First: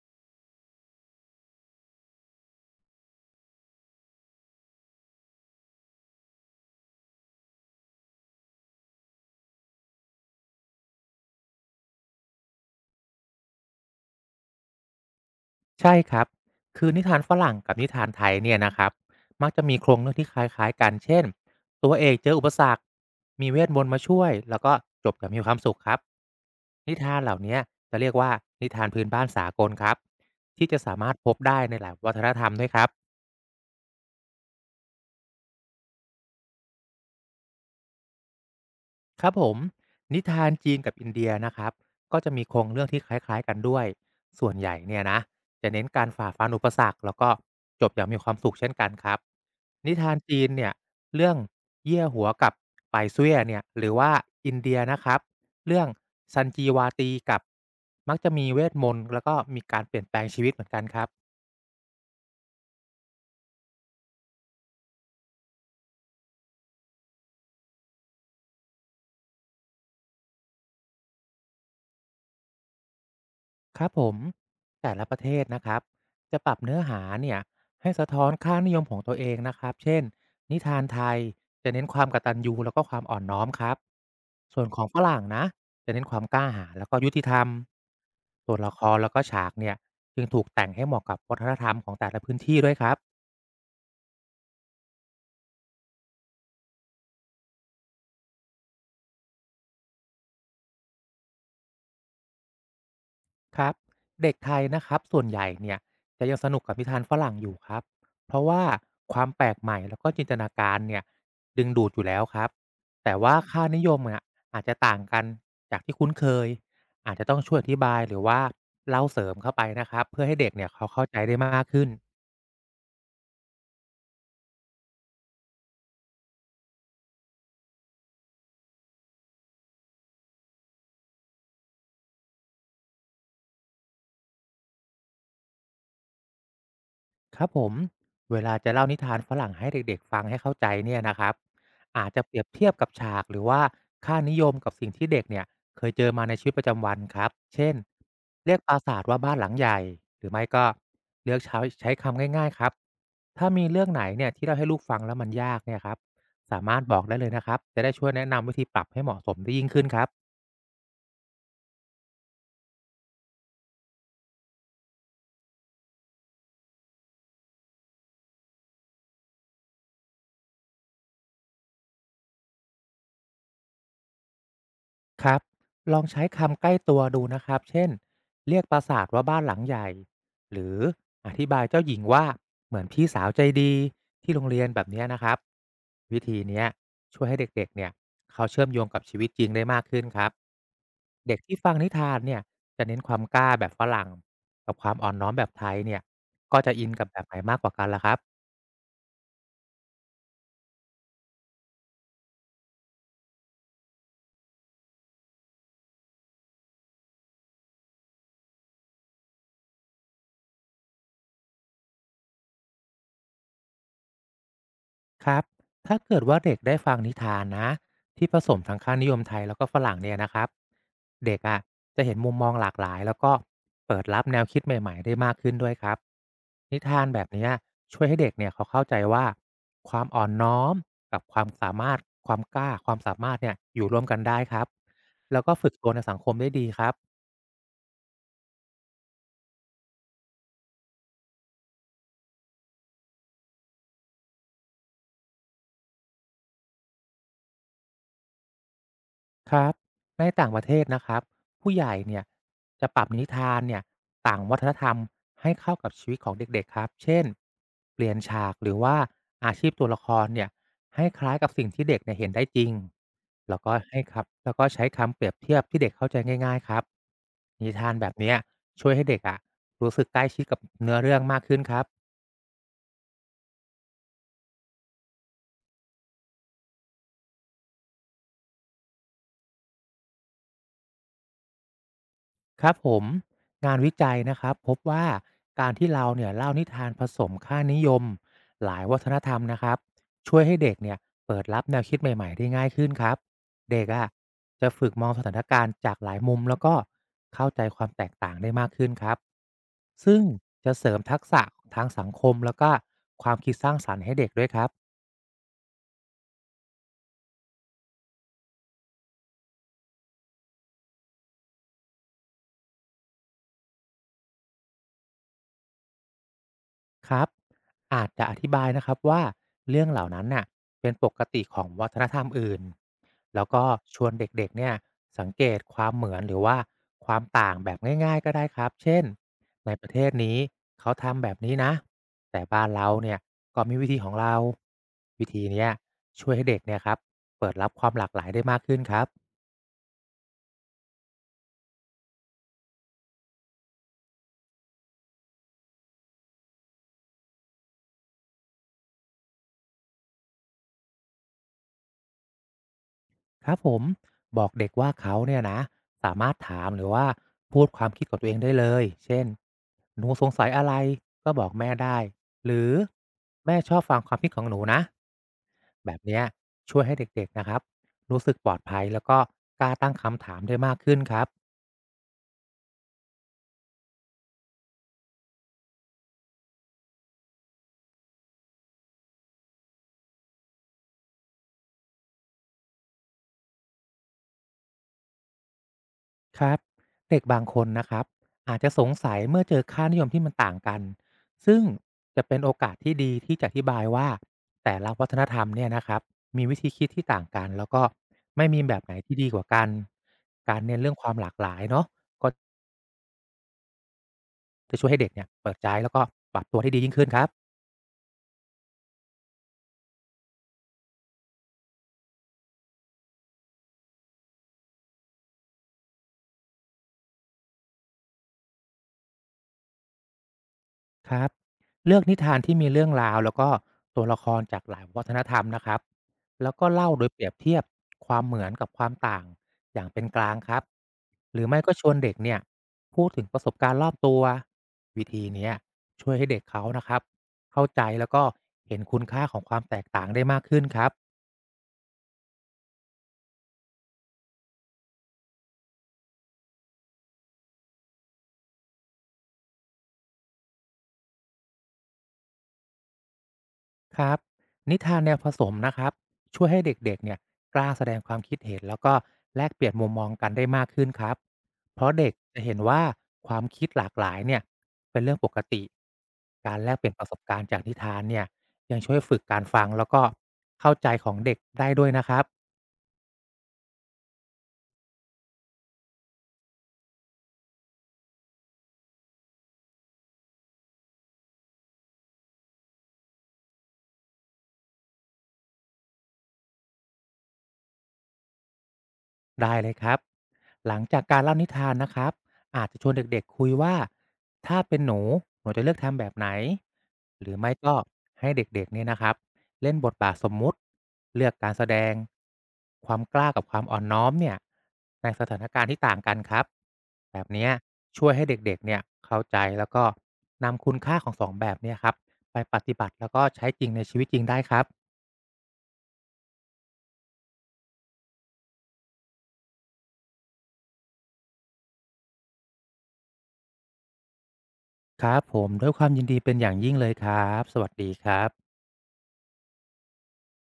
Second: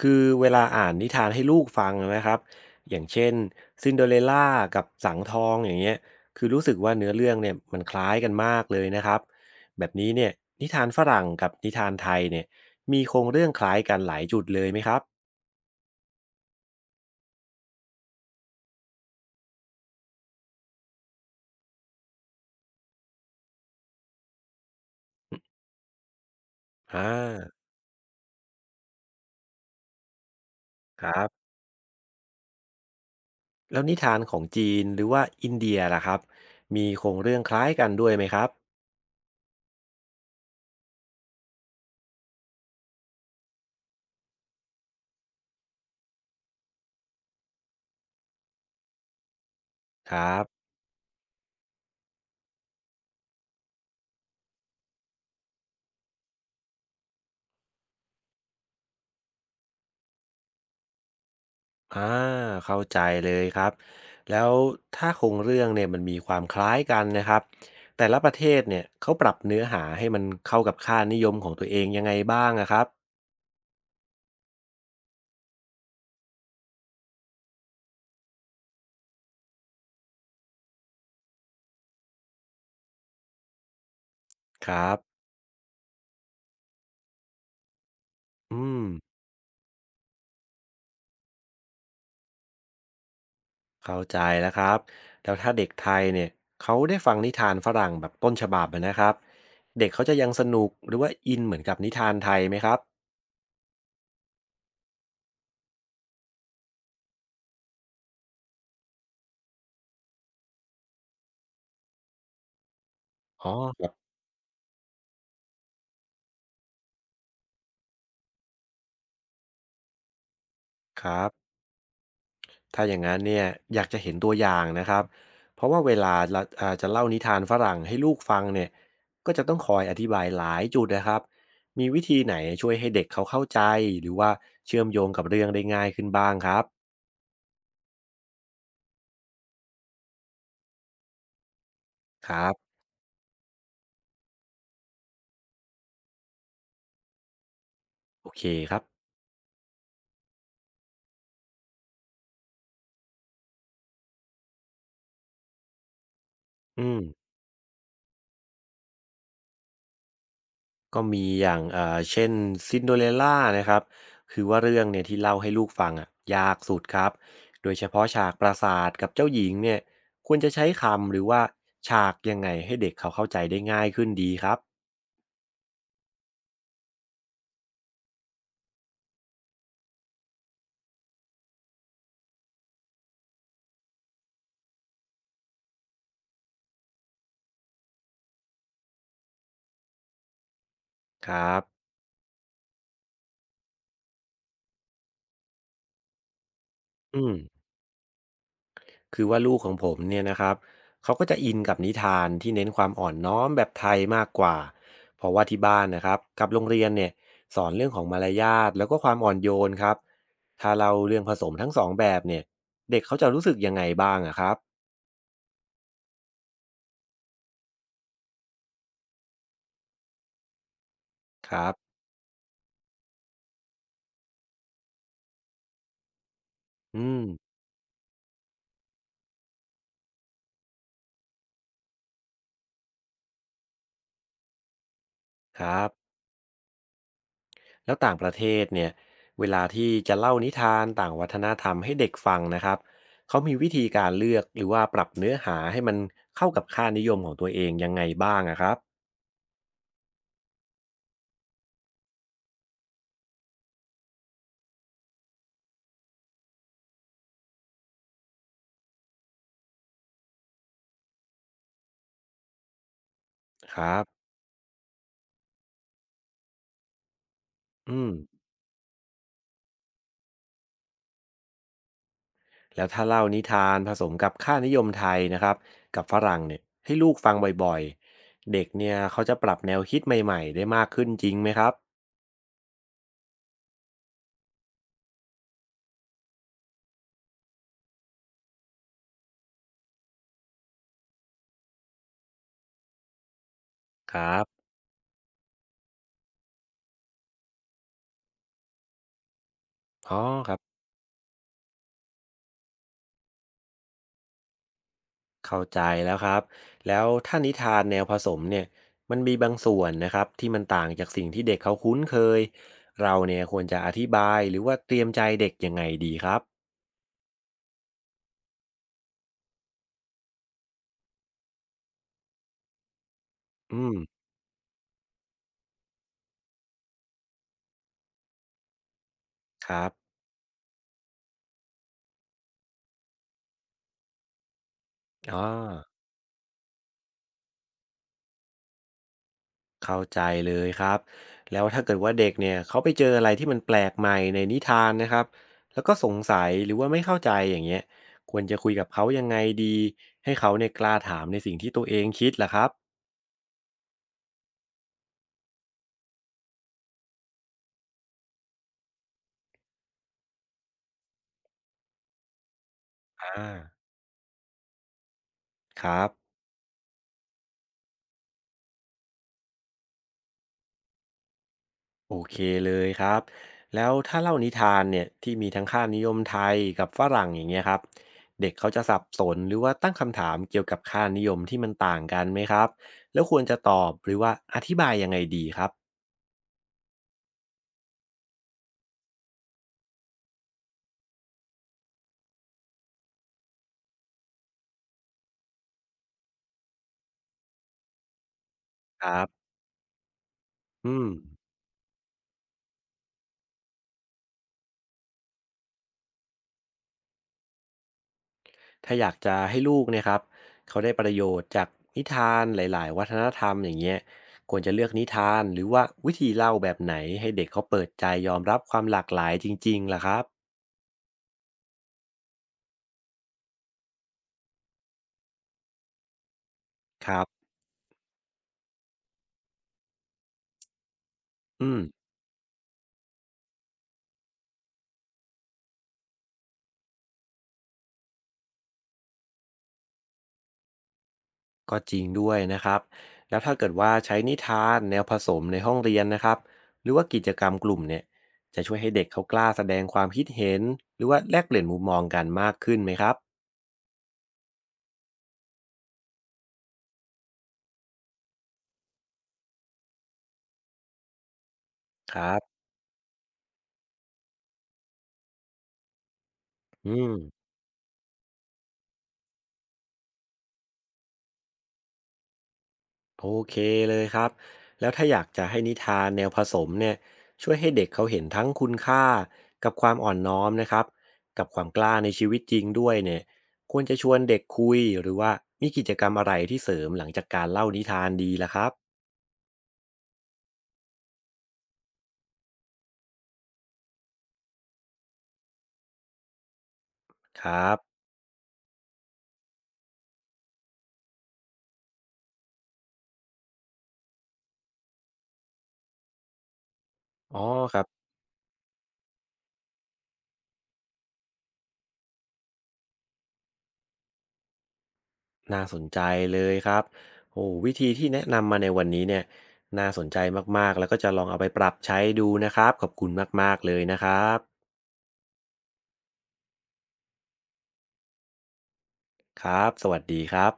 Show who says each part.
Speaker 1: คือเวลาอ่านนิทานให้ลูกฟังนะครับอย่างเช่นซินเดอเรลล่ากับสังทองอย่างเงี้ยคือรู้สึกว่าเนื้อเรื่องเนี่ยมันคล้ายกันมากเลยนะครับแบบนี้เนี่ยนิทานฝรั่งกับนิทานไทยเนี่ยมีโครงเรื่องคล้ายกันหลายจุดเลยไหมครับ
Speaker 2: ใช่ครับ คือนิทานฝรั่งกับนิทานไทยเนี่ยนะครับมักจะมีโครงเรื่องที่คล้ายๆกันเช่น ตัวเอกเจออุปสรรค มีเวทมนต์มาช่วย แล้วก็จบอย่างมีความสุขครับ นิ
Speaker 1: อ่า
Speaker 2: ทานเหล่าเนี้ยจะเรียกว่านิทานพื้นบ้านสากลครับ ที่จะสา
Speaker 1: ค
Speaker 2: มาร
Speaker 1: รั
Speaker 2: ถพ
Speaker 1: บ
Speaker 2: บได้ในหลายวัฒนธรรมด้วยครับ
Speaker 1: แล้วนิทานของจีนหรือว่าอินเดียล่ะครับมีโครงเรื่องคล้ายกันด้วยไหมครับ
Speaker 2: ครับผมนิทานจีนกับอินเดียนะครับก็จะมีโครงเรื่องที่คล้ายๆกันด้วยส่วนใหญ่เนี่ยนะจะเน้นการฝ่าฟันอุปสรรคแล้วก็จบอย่างมีความสุขเช่นกันครับนิทา
Speaker 1: ค
Speaker 2: น
Speaker 1: รั
Speaker 2: จี
Speaker 1: บ
Speaker 2: นเนี่ยเรื่องเยี่ยหัวกับไปายซุยเนี่ยหรือว่าอินเดียนะครับเรื่องซันจีวาตีกับมักจะมีเวทมนต์แล้วก็มีการเปลี่ยนแปลงชีวิตเหมือนกันครับ
Speaker 1: อาเข้าใจเลยครับแล้วถ้าโครงเรื่องเนี่ยมันมีความคล้ายกันนะครับแต่ละประเทศเนี่ยเขาปรับเนื้อหาให้มันเข้ากับค่านิยมของตัวเองยังไงบ้างอะครับ
Speaker 2: ครับผมแต่ละประเทศนะครับจะปรับเนื้อหาเนี่ยให้สะท้อนค่านิยมของตัวเองนะครับเช่นนิทานไทยจะเน้นความกตัญญูแล้วก็ความอ่อนน้อมครับส่วน
Speaker 1: ค
Speaker 2: ของ
Speaker 1: รั
Speaker 2: ฝ
Speaker 1: บ
Speaker 2: รั่งนะจะเน้นความกล้าหาญแล้วก็ยุติธรรมส่วน
Speaker 1: อื
Speaker 2: ละค
Speaker 1: ม
Speaker 2: รแล้วก็ฉากเนี่ยจึงถูกแต่งให้เหมาะกับวัฒนธรรมของแต่ละพื้นที่ด้วยครับ
Speaker 1: เข้าใจแล้วครับแล้วถ้าเด็กไทยเนี่ยเขาได้ฟังนิทานฝรั่งแบบต้นฉบับอะนะครับเด็กเขาจะยังสนุกหรือว่าอินเหมือนกับนิทานไทยไหมครับ
Speaker 2: ครับเด็กไทยนะครับส่วนใหญ่เนี่ยจะยังสนุกกับนิทานฝรั่งอยู่ครับเพราะว่าความแปลกใหม่แล้วก็จินตนาการเนี่ยดึงดูดอยู่แล้วครับแต่ว่า
Speaker 1: อ๋อ
Speaker 2: ค่านิ
Speaker 1: ค
Speaker 2: ย
Speaker 1: รับ
Speaker 2: มเนี่ยอาจจะต่างกันจากที่คุ้นเคยอาจจะต้องช่วยอธิบายหรือว่าเล่าเสริมเข้าไปนะครับเพื่อให้เด็กเนี่ยเขา
Speaker 1: ค
Speaker 2: เข้าใจ
Speaker 1: รับ
Speaker 2: ได้มากขึ้น
Speaker 1: ถ้าอย่างนั้นเนี่ยอยากจะเห็นตัวอย่างนะครับ เพราะว่าเวลาเราอ่าจะเล่านิทานฝรั่งให้ลูกฟังเนี่ยก็จะต้องคอยอธิบายหลายจุดนะครับมีวิธีไหนช่วยให้เด็กเขาเข้าใจหรือว่าเชื่อมโยงกับเรื่องได้ง่ายขึ้นบ้างครับ
Speaker 2: ครับผมเวลาจะเล่านิทานฝรั่งให้เด็กๆฟังให้เข้าใจเนี่ยนะครับอาจจะ
Speaker 1: ค
Speaker 2: เปรี
Speaker 1: รั
Speaker 2: ยบเทียบ
Speaker 1: บ
Speaker 2: กับฉากหรือว่าค่านิยมกับสิ่งที่เด็กเนี่ยเคยเจอมาในชีวิตประจำวันครับเช่น
Speaker 1: โอเค
Speaker 2: เรียกป
Speaker 1: ค
Speaker 2: รา
Speaker 1: รับ
Speaker 2: สาทว่าบ้านหลังใหญ่หรือไม่ก็เลือกใช้คำง่ายๆครับถ้ามีเรื่องไหนเนี่ยที่เราให้ลูกฟังแล้วมันยากเนี่ยครับสามารถ
Speaker 1: อื
Speaker 2: บอ
Speaker 1: ม
Speaker 2: กได้เลยนะครับจะได้ช่วยแนะนำวิธีปรับให้เหมาะสมได้ยิ่งขึ้นครับ
Speaker 1: ก็มีอย่างเช่น Cinderella นโดเรลล่านะครับคือว่าเรื่องเนี่ยที่เล่าให้ลูกฟังอ่ะยากสุดครับโดยเฉพาะฉากปราสาทกับเจ้าหญิงเนี่ยควรจะใช้คำหรือว่าฉากยังไงให้เด็กเขาเข้าใจได้ง่ายขึ้นดีครับ
Speaker 2: ครับลองใช้คำใกล้ตัวดูนะครับ เช่นเรียกปราสาทว่าบ้านหลังใหญ่ หรืออธิบายเจ้าหญิงว่าเหมือนพี่สาวใจดีที่โรงเรียนแบบเนี้ยนะครับวิธีเนี้ยช่วยให้เด็กๆเนี่ยเขาเชื่อมโยงกับชีวิตจริงได้มากขึ้นครับ
Speaker 1: ค
Speaker 2: เด็ก
Speaker 1: รั
Speaker 2: ที่
Speaker 1: บ
Speaker 2: ฟังนิทานเนี่ยจะเน้นความกล้าแบบฝรั่งกับความอ่อนน้อมแบบไทยเนี่ยก็จะอินกับแบ
Speaker 1: อื
Speaker 2: บไห
Speaker 1: ม
Speaker 2: นมากกว่ากันล่ะครับ
Speaker 1: คือว่าลูกของผมเนี่ยนะครับเขาก็จะอินกับนิทานที่เน้นความอ่อนน้อมแบบไทยมากกว่าเพราะว่าที่บ้านนะครับกับโรงเรียนเนี่ยสอนเรื่องของมารยาทแล้วก็ความอ่อนโยนครับถ้าเราเรื่องผสมทั้งสองแบบเนี่ยเด็กเขาจะรู้สึกยังไงบ้างอะครับ
Speaker 2: ครับ ถ้าเกิดว่าเด็กได้ฟังนิทานนะที่ผสมทั้งค่านิยมไทยแล้วก็ฝรั่งเนี่ยนะครับเด็ก
Speaker 1: ค
Speaker 2: อะ่ะ
Speaker 1: รับ
Speaker 2: จะเห็นมุมมองหลากหลายแล้วก็เปิดรับแนวคิดใหม่ๆได้มากขึ้นด้วยครับนิทา
Speaker 1: อื
Speaker 2: นแบ
Speaker 1: ม
Speaker 2: บเนี้ยช่วยให้เด็กเนี่ยเขาเข้าใจว่าความอ่อนน้อมกับความสามารถความกล้าความสามารถเนี่ยอยู่ร่วมกันได้ครับแล้วก็
Speaker 1: ค
Speaker 2: ฝึก
Speaker 1: รั
Speaker 2: ตั
Speaker 1: บ
Speaker 2: วในสังคมได้ดีครับ
Speaker 1: แล้วต่างประเทศเนี่ยเวลาที่จะเล่านิทานต่างวัฒนธรรมให้เด็กฟังนะครับเขามีวิธีการเลือกหรือว่าปรับเนื้อหาให้มันเข้ากับค่านิยมของตัวเองยังไงบ้างอะครับ
Speaker 2: ครับในต่างประเทศนะครับผู้ใหญ่เนี่ยจะปรับนิทานเนี่ยต่างวัฒนธรรมให้เข้ากับชีวิตของเด็กๆครับเช่นเปลี่ยนฉากหรือว่าอาชีพตัวละครเนี่ยให้คล้ายกับสิ่งที่เด็กเนี่ยเห็นได้จริงแล้วก็
Speaker 1: ครั
Speaker 2: ให้
Speaker 1: บ
Speaker 2: ครับแล้วก็ใช้คำเปรียบเทียบที่เด็กเข้าใจง่ายๆครับนิทาน
Speaker 1: อื
Speaker 2: แบ
Speaker 1: ม
Speaker 2: บเนี้ยช่วยให้เด็กอะรู้สึกใกล้ชิดกับเนื้อเรื่องมากขึ้นครับ
Speaker 1: แล้วถ้าเล่านิทานผสมกับค่านิยมไทยนะครับกับฝรั่งเนี่ยให้ลูกฟังบ่อยๆเด็กเนี่ยเขาจะปรับแนวคิดใหม่ๆได้มากขึ้นจริงไหมครับ
Speaker 2: ครับผมงานวิจัยนะครับพบว่าการที่เราเนี่ยเล่านิทานผสมค่านิยมหลายวัฒนธรรมนะครับช่วยให้เด็กเนี่ยเปิดรับแนวคิดใหม่ๆได้ง่ายขึ้นครับเด็กอะ่ะ
Speaker 1: ครับ
Speaker 2: จะฝึกมองสถานการณ์จากหลายมุมแล้วก็เข้าใจความแตกต่างได้มากขึ้นครับ
Speaker 1: อ๋
Speaker 2: ซึ่ง
Speaker 1: อครับ
Speaker 2: จะเสริมทักษะทางสังคมแล้วก็ความคิดสร้างสรรค์ให้เด็กด้วยครับ
Speaker 1: เข้าใจแล้วครับแล้วถ้านิทานแนวผสมเนี่ยมันมีบางส่วนนะครับที่มันต่างจากสิ่งที่เด็กเขาคุ้นเคยเราเนี่ยควรจะอธิบายหรือว่าเตรียมใจเด็กยังไงดีครับ
Speaker 2: ครับอาจจะอธิบายนะครับว่าเรื่องเหล่านั้นน่ะเป็นปกติของวัฒนธรรมอื่นแล้วก็
Speaker 1: อื
Speaker 2: ช
Speaker 1: ม
Speaker 2: วนเด็กๆเนี่ยสังเกตความเหมือนหรือว่าความต่างแบบง่ายๆก็ได้ครับเช่น
Speaker 1: ค
Speaker 2: ในป
Speaker 1: รั
Speaker 2: ระเทศ
Speaker 1: บ
Speaker 2: นี้เขาทำแบบนี้นะแต่บ้านเราเนี่ยก็มีวิธีของเราวิ
Speaker 1: อ๋
Speaker 2: ธี
Speaker 1: อ
Speaker 2: เนี้ยช่วยให้เด็กเนี่ยครับเปิดรับความหลากหลายได้มากขึ้นครับ
Speaker 1: เข้าใจเลยครับแล้วถ้าเกิดว่าเด็กเนี่ยเขาไปเจออะไรที่มันแปลกใหม่ในนิทานนะครับแล้วก็สงสัยหรือว่าไม่เข้าใจอย่างเงี้ยควรจะคุยกับเขายังไงดีให้เขาเนี่ยกล้าถามในสิ่งที่ตัวเองคิดล่ะครับ
Speaker 2: ครับผมบอกเด็กว่าเขาเนี่ยนะสามารถถามหรือว่าพูดความคิดของตัวเองได้เลยเช่นหนูสงสัยอะไรก็บอกแม่ได้หรือ
Speaker 1: อ่า
Speaker 2: แม่ชอบฟังความคิดของหนูนะ
Speaker 1: ค
Speaker 2: แบบ
Speaker 1: รับ
Speaker 2: เนี้ยช่วยให้เด็กๆนะครับรู้สึกปลอดภัยแล้วก็กล้าตั้งคำถามได้มากขึ้นครับ
Speaker 1: โอเคเลยครับแล้วถ้าเล่านิทานเนี่ยที่มีทั้งค่านิยมไทยกับฝรั่งอย่างเงี้ยครับเด็กเขาจะสับสนหรือว่าตั้งคำถามเกี่ยวกับค่านิยมที่มันต่างกันไหมครับแล้วควรจะตอบหรือว่าอธิบายยังไงดีครับ
Speaker 2: ครับเด็กบางคนนะครับอาจจะสงสัยเมื่อเจอค่านิยมที่มันต่างกันซึ่งจะเป็นโอกาสที่ดีที่จะอธิบายว่าแต่ละวัฒนธรรมเนี่ยนะครับมีวิธีคิดที่ต่างกันแล้วก็ไม่มีแบบไหน
Speaker 1: ค
Speaker 2: ที่
Speaker 1: รั
Speaker 2: ดีกว่า
Speaker 1: บ
Speaker 2: กันการเน้นเรื่อ
Speaker 1: อื
Speaker 2: งค
Speaker 1: ม
Speaker 2: วามหลากหลายเนาะก็จะช่วยให้เด็กเนี่ยเปิดใจแล้วก็ปรับตัวได้ดียิ่งขึ้นครับ
Speaker 1: ถ้าอยากจะให้ลูกเนยครับเขาได้ประโยชน์จากนิทานหลายๆวัฒนธรรมอย่างเงี้ยควรจะเลือกนิทานหรือว่าวิธีเล่าแบบไหนให้เด็กเขาเปิดใจยอมรับความหลากหลายจริงๆล่ะครับ
Speaker 2: ครับเลือกนิทานที่มีเรื่องราวแล้วก็ตัวละครจากหลายวัฒนธรรมนะครับแล้วก็เล่าโด
Speaker 1: ค
Speaker 2: ยเป
Speaker 1: รั
Speaker 2: รียบ
Speaker 1: บ
Speaker 2: เทียบความเหมือนกับความต่างอย่างเป็นกลางครับหรือไม่
Speaker 1: อื
Speaker 2: ก็
Speaker 1: ม
Speaker 2: ชวนเด็กเนี่ยพูดถึงประสบการณ์รอบตัววิธีเนี้ยช่วยให้เด็กเขานะครับเข้าใจแล้วก็เห็นคุณค่าของความแตกต่างได้มากขึ้นครับ
Speaker 1: ก็จริงด้วยนะครับแล้วถ้าเกิดว่าใช้นิทานแนวผสมในห้องเรียนนะครับหรือว่ากิจกรรมกลุ่มเนี่ยจะช่วยให้เด็กเขากล้าแสดงความคิดเห็นหรือว่าแลกเปลี่ยนมุมมองกันมากขึ้นไหมครับ
Speaker 2: ครับนิทานแนวผสมนะครับช่วยให้เด็กๆเนี่ยกล้าแสดงความคิดเห็นแล้วก็แลกเปลี่ยนมุมมองกันได้มากขึ้นครับเพราะเด็ก
Speaker 1: ครั
Speaker 2: จะ
Speaker 1: บ
Speaker 2: เห็นว่าความคิดหลากหลายเนี่ยเป็นเรื่องปกติการแลกเปลี่ยน
Speaker 1: อื
Speaker 2: ประส
Speaker 1: ม
Speaker 2: บการณ์จากนิทานเนี่ยยังช่วยฝึกการฟังแล้วก็เข้าใจของเด็กได้ด้วยนะครับ
Speaker 1: โอเคเลยครับแล้วถ้าอยากจะให้นิทานแนวผสมเนี่ยช่วยให้เด็กเขาเห็นทั้งคุณค่ากับความอ่อนน้อมนะครับกับความกล้าในชีวิตจริงด้วยเนี่ยควรจะชวนเด็กคุยหรือว่ามีกิจกรรมอะไรที่เสริมหลังจากการเล่านิทานดีล่ะครับ
Speaker 2: ได้เลยครับหลังจากการเล่านิทานนะครับอาจจะชวนเด็กๆคุยว่าถ้าเป็นหนูหนูจะเลือกทำแบบไหนหรือ
Speaker 1: ค
Speaker 2: ไม่
Speaker 1: รั
Speaker 2: ก็
Speaker 1: บ
Speaker 2: ให้เด็กๆเนี่ยนะครับเล่นบทบาทสมมุติเลือกการแสดงความกล้ากับความอ่อนน้อมเนี่ยในสถานการณ์ที่ต่างกันครับแบบ
Speaker 1: อ๋อ
Speaker 2: เนี้ย
Speaker 1: ครับ
Speaker 2: ช่วยให้เด็กๆเนี่ยเข้าใจแล้วก็นำคุณค่าของสองแบบเนี่ยครับไปปฏิบัติแล้วก็ใช้จริงในชีวิตจริงได้ครับ
Speaker 1: น่าสนใจเลยครับโอ้วิธีที่แนะนำมาในวันนี้เนี่ยน่าสนใจมากๆแล้วก็จะลองเอาไปปรับใช้ดูนะครับขอบคุณมากๆเลยนะครับ
Speaker 2: ครับผมด้วยความยินดีเป็นอย่างยิ่งเลยครับสวัสดีครับ
Speaker 1: ครับสวัสดีครับ